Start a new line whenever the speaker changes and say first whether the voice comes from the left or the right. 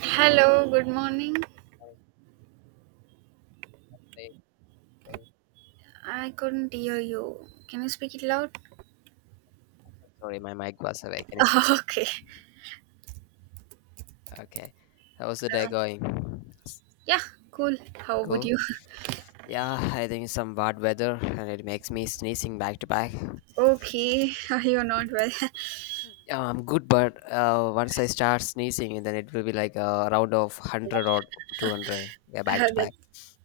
right: Hello, good morning.
left: Day going?
right: I couldn't hear you. Can you speak it loud?
left: Sorry, my mic was awakening.
right: Okay.
left: Okay. How's the day
right: Uh,
left: going?
right: yeah, cool. How would
left: Cool.
right: you?
left: Yeah, I think it's some bad weather and it makes me sneezing back to back.
right: Okay, you're not well.
left: Yeah, I'm good, but once I start sneezing, then it will be like a round of 100 or 200. Yeah, back to
right: That,
left: back.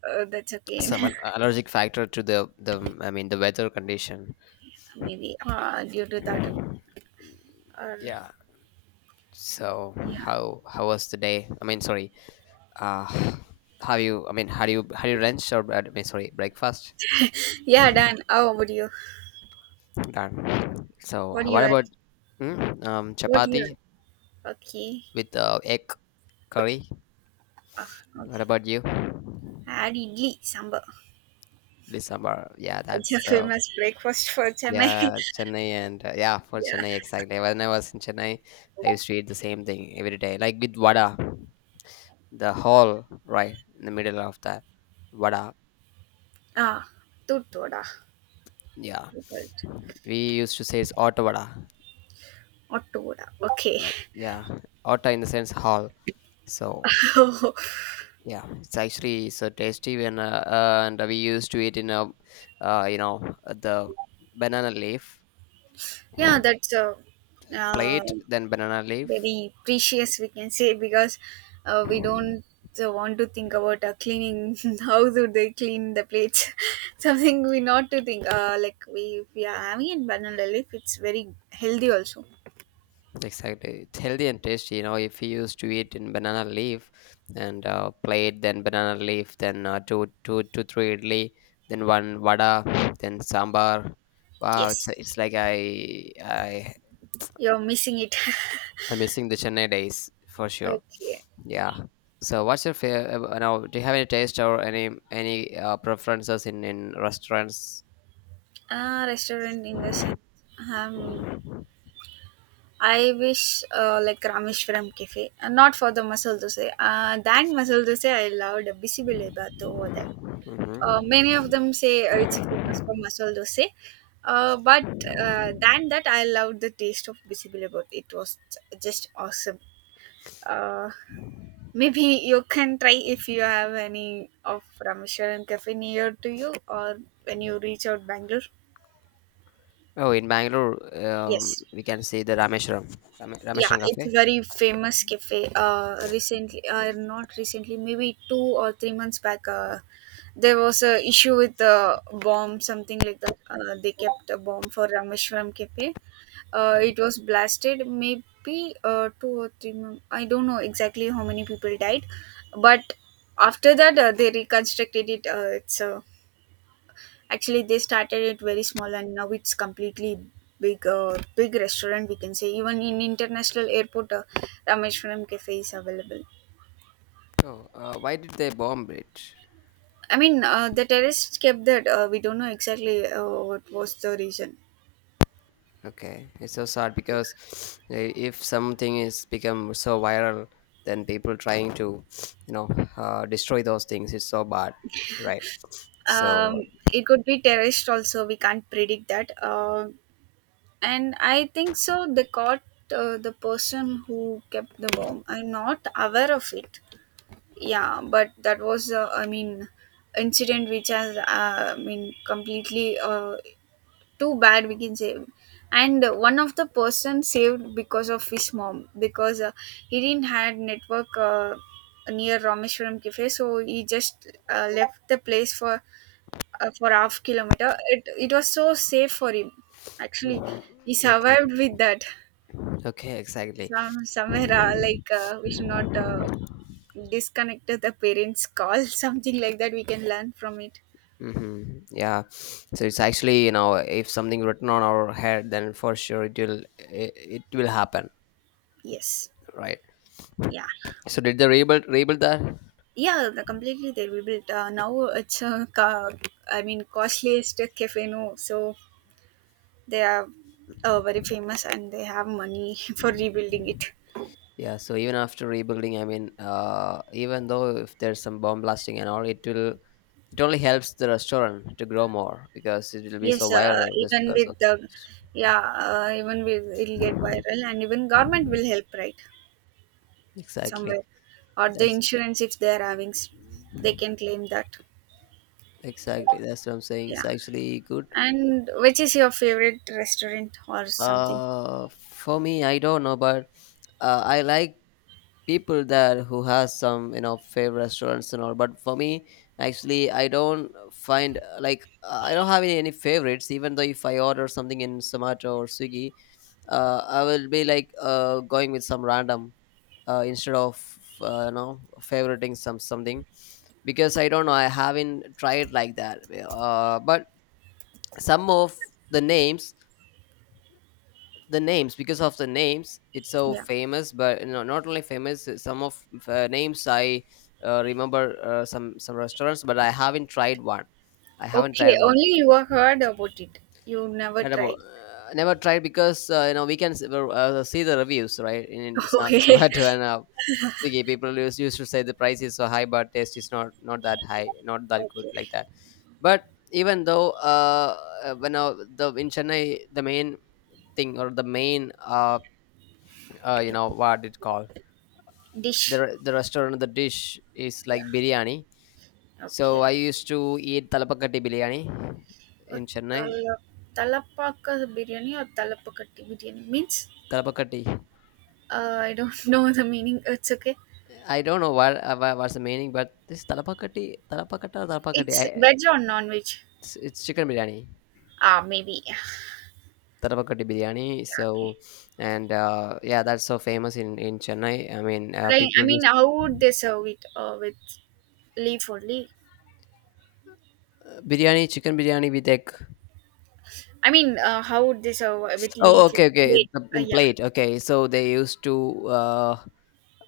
right: that's okay.
left: Some allergic factor to the I mean, the weather condition.
right: Maybe due to that. Or
left: Yeah. So
right: yeah,
left: how was the day? I mean, sorry, uh how you, I mean, how do you, lunch or I mean, sorry, breakfast
right: yeah, done. How would you?
left: done. So
right: What do
left: what
right: you had?
left: about
right: What do
left: chapati
right: you had? Okay.
left: with egg curry?
right: Uh,
left: What
right: okay.
left: about you?
right: I had idli sambar.
left: December, yeah,
right: It's a
left: that's
right: famous breakfast for Chennai.
left: yeah, Chennai, and yeah, for
right: Yeah.
left: Chennai exactly when I was in Chennai. I used to eat the same thing every day, like with vada, the hall right in the middle of that vada.
right: Ah, tuttoda.
left: Yeah, we used to say it's auto vada.
right: What? Okay.
left: uh, yeah, auto in the sense hall. So
right: Oh,
left: yeah, it's actually so tasty when and we used to eat in a, uh, you know the banana leaf
right: yeah, that's uh,
left: plate, then banana leaf.
right: very precious, we can say, because we don't want to think about cleaning. How do they clean the plates? Something we not to think. Like we are having in banana leaf, it's very healthy also.
left: Exactly, it's healthy and tasty. If you used to eat in banana leaf and plate, then banana leaf, then two three idli, then one vada, then sambar. Wow, it's
right: Yes,
left: it's like
right: you're missing it.
left: I'm missing the Chennai days for sure.
right: Okay,
left: Yeah. So, what's your favorite? Now, do you have any taste or any preferences in restaurants?
right: restaurant in the sense. Um, I wish like Rameshwaram cafe, not for the masala dosa. That masala dosa, I loved Bisibili Bath over there. Many
left: Hmm.
right: of them say it's famous for masala dosa, but than that, I loved the taste of bisibili bath. It was just awesome. Uh, Maybe you can try if you have any of Rameshwaran cafe near to you, or when you reach out Bangalore.
left: Oh, in Bangalore,
right: Yes.
left: we can see the Rameshram,
right: Yeah,
left: Rameshram
right: it's a
left: Cafe.
right: very famous cafe, recently, not recently, maybe 2 or 3 months back. There was a issue with a bomb, something like that. They kept a bomb for rameshwaram cafe. It was blasted maybe two or three I don't know exactly how many people died. But after that, they reconstructed it. It's a Actually, they started it very small, and now it's completely big, big restaurant. We can say even in international airport, Rameshwaram cafe is available.
left: Oh, why did they bomb it?
right: I mean, the terrorists kept that. We don't know exactly what was the reason.
left: Okay, it's so sad because if something is become so viral, then people trying to, you know, destroy those things is so bad, right? So,
right: Um, it could be terrorist also. We can't predict that. And I think so. They caught the person who kept the bomb. I'm not aware of it. Yeah, but that was I mean, incident which has I mean completely too bad, we can say. And one of the person saved because of his mom, because he didn't had network near rameshwaram cafe, so he just left the place for half kilometer. It it was so safe for him, actually.
left: mhm.
right: He
left: Okay,
right: survived with that.
left: okay, exactly.
right: Some somewhere, we should not disconnected the parents call, something like that we can learn from it.
left: Hmm. Yeah, so it's actually, if something written on our head, then for sure it will, it will happen,
right: Yes.
left: right?
right: Yeah.
left: So did they rebuild that?
right: Yeah, the completely they rebuilt. Now it's a I mean, costliest cafe, no? So they are very famous and they have money for rebuilding it.
left: Yeah. So even after rebuilding, I mean, even though if there's some bomb blasting and all, it only helps the restaurant to grow more because it will be
right: Yes,
left: so viral just because of.
right: even with, it'll get viral and even government will help, right?
left: exactly
right: Somewhere or the
left: that's
right: insurance, if they are having they can claim that.
left: exactly that's what I'm saying.
right: Yeah.
left: It's actually good.
right: And which is your favorite restaurant or something?
left: For me, I don't know, but I like people there who has some, favorite restaurants and all, but for me actually I don't find like, I don't have any favorites, even though if I order something in Samato or Swiggy. I will be like, going with some random, instead of, favoriting something, because I don't know, I haven't tried like that. But some of the names because of the names it's so
right: Yeah.
left: famous. But not only famous, some of, names I remember, some restaurants, but I haven't
right: Okay,
left: tried one.
right: only you have heard about it. You never
left: Not about,
right: tried.
left: never tried, because we can see the reviews, right, in some
right: Okay.
left: Zomato and Swiggy. People used to say the price is so high, but taste is not that high, not that good,
right: Okay.
left: like that. But even though, when, the in Chennai, the main thing, or the main, you know what it called,
right: Dish.
left: the restaurant, the dish, is like
right: Yeah.
left: biryani. So
right: Okay.
left: I used to eat talapakati biryani
right: Uh,
left: in Chennai.
right: tala- Talapaka biryani or talapakatti biryani means,
left: Talapakati,
right: I don't know the meaning. It's okay.
left: I don't know what what's the meaning, but this talapakati, talapakata, or talapakati,
right: It's veg or non veg?
left: it's chicken biryani,
right: Ah, maybe.
left: talapakati biryani. So
right: Yeah, okay.
left: and yeah, that's so famous in Chennai. I mean,
right: Like
left: people
right: I mean,
left: use
right: how would they serve it? With leaf only?
left: biryani, chicken biryani with egg.
right: I mean, how would they survive with
left: Oh,
right: leaves and
left: okay, okay. It's
right: clay?
left: in
right: Yeah.
left: plate. Okay, so they used to, uh,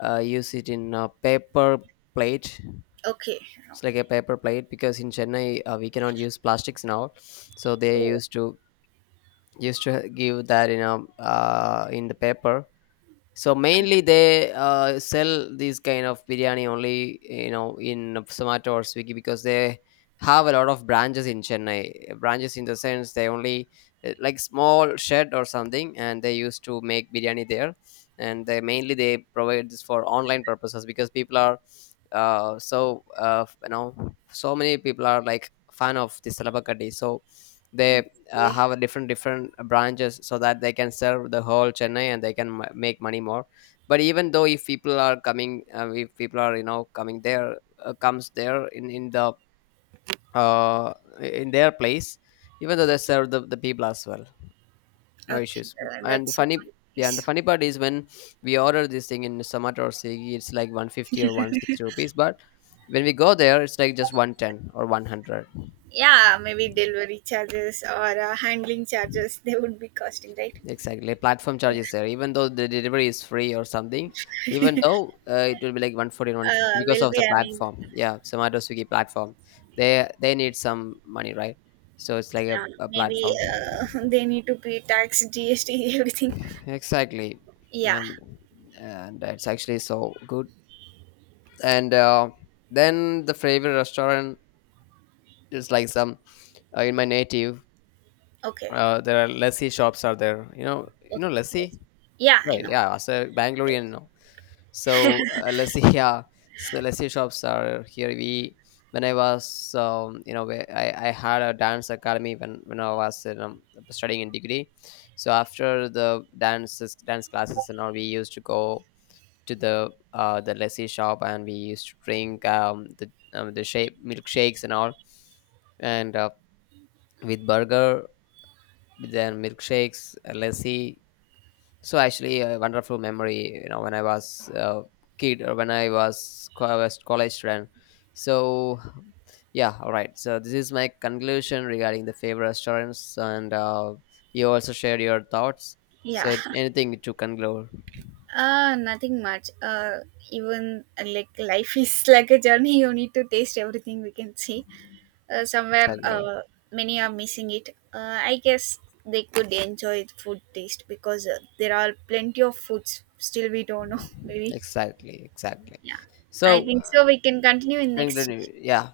left: uh, use it in a paper plate.
right: Okay.
left: It's like a paper plate because in Chennai, we cannot use plastics now. So they
right: Oh,
left: used to give that in a, in the paper. So mainly they, sell these kind of biryani only, in Zomato or Swiggy, because they have a lot of branches in Chennai. Branches in the sense they only, like small shed or something, and they used to make biryani there. And they mainly they provide this for online purposes because people are, so, so many people are like fan of this salabakadi. So they,
right: okay.
left: have a different branches so that they can serve the whole Chennai, and they can make money more. But even though if people are coming, if people are, coming there, comes there in the, uh, in their place, even though they serve the people as well, no
right: Okay.
left: issues. And the
right: That's
left: funny Yeah, and the
right: nice.
left: funny part is when we order this thing in Zomato or Swiggy, it's like 150 or 160 rupees, but when we go there it's like just 110 or 100.
right: Yeah, maybe delivery charges or handling charges they would be costing, right?
left: Exactly, like platform charges
right: Yeah.
left: there. Even though the delivery is free or something, even though, it will be like 140, 150 because
right: Will
left: of the
right: be. I mean,
left: platform. Yeah, Zomato Swiggy platform. They need some money, right? So it's like a,
right: yeah.
left: a
right: Maybe
left: platform.
right: they need to pay tax, GST, everything.
left: Exactly,
right: Yeah.
left: and and it's actually so good. And then the favorite restaurant is like some, in my native.
right: Okay.
left: There are lassi shops are there. You
right: Okay.
left: know lassi,
right: Yeah, I
left: right?
right: know.
left: Yeah, as a Bangalorean, so let's see, yeah. So let's see, shops are here. We, when I was, where I had a dance academy, when I was, studying in degree. So after the dances, dance classes and all, we used to go to the lassi shop, and we used to drink, the shape milkshakes and all, and with burger, then milkshakes, lassi. So actually, a wonderful memory. You know, when I was a kid, or when I was college student. So yeah, all right. So this is my conclusion regarding the favorite restaurants, and you also shared your thoughts.
right: Yeah.
left: So anything to conclude?
right: Ah, nothing much. Even Like life is like a journey. You need to taste everything, we can see. Uh, somewhere,
left: Exactly,
right: uh, Many are missing it. I guess they could enjoy the food taste, because there are plenty of foods still we don't know. Maybe
left: exactly, exactly.
right: yeah. I
left: So
right: think so. We can continue in next.
left: conclude. Yeah,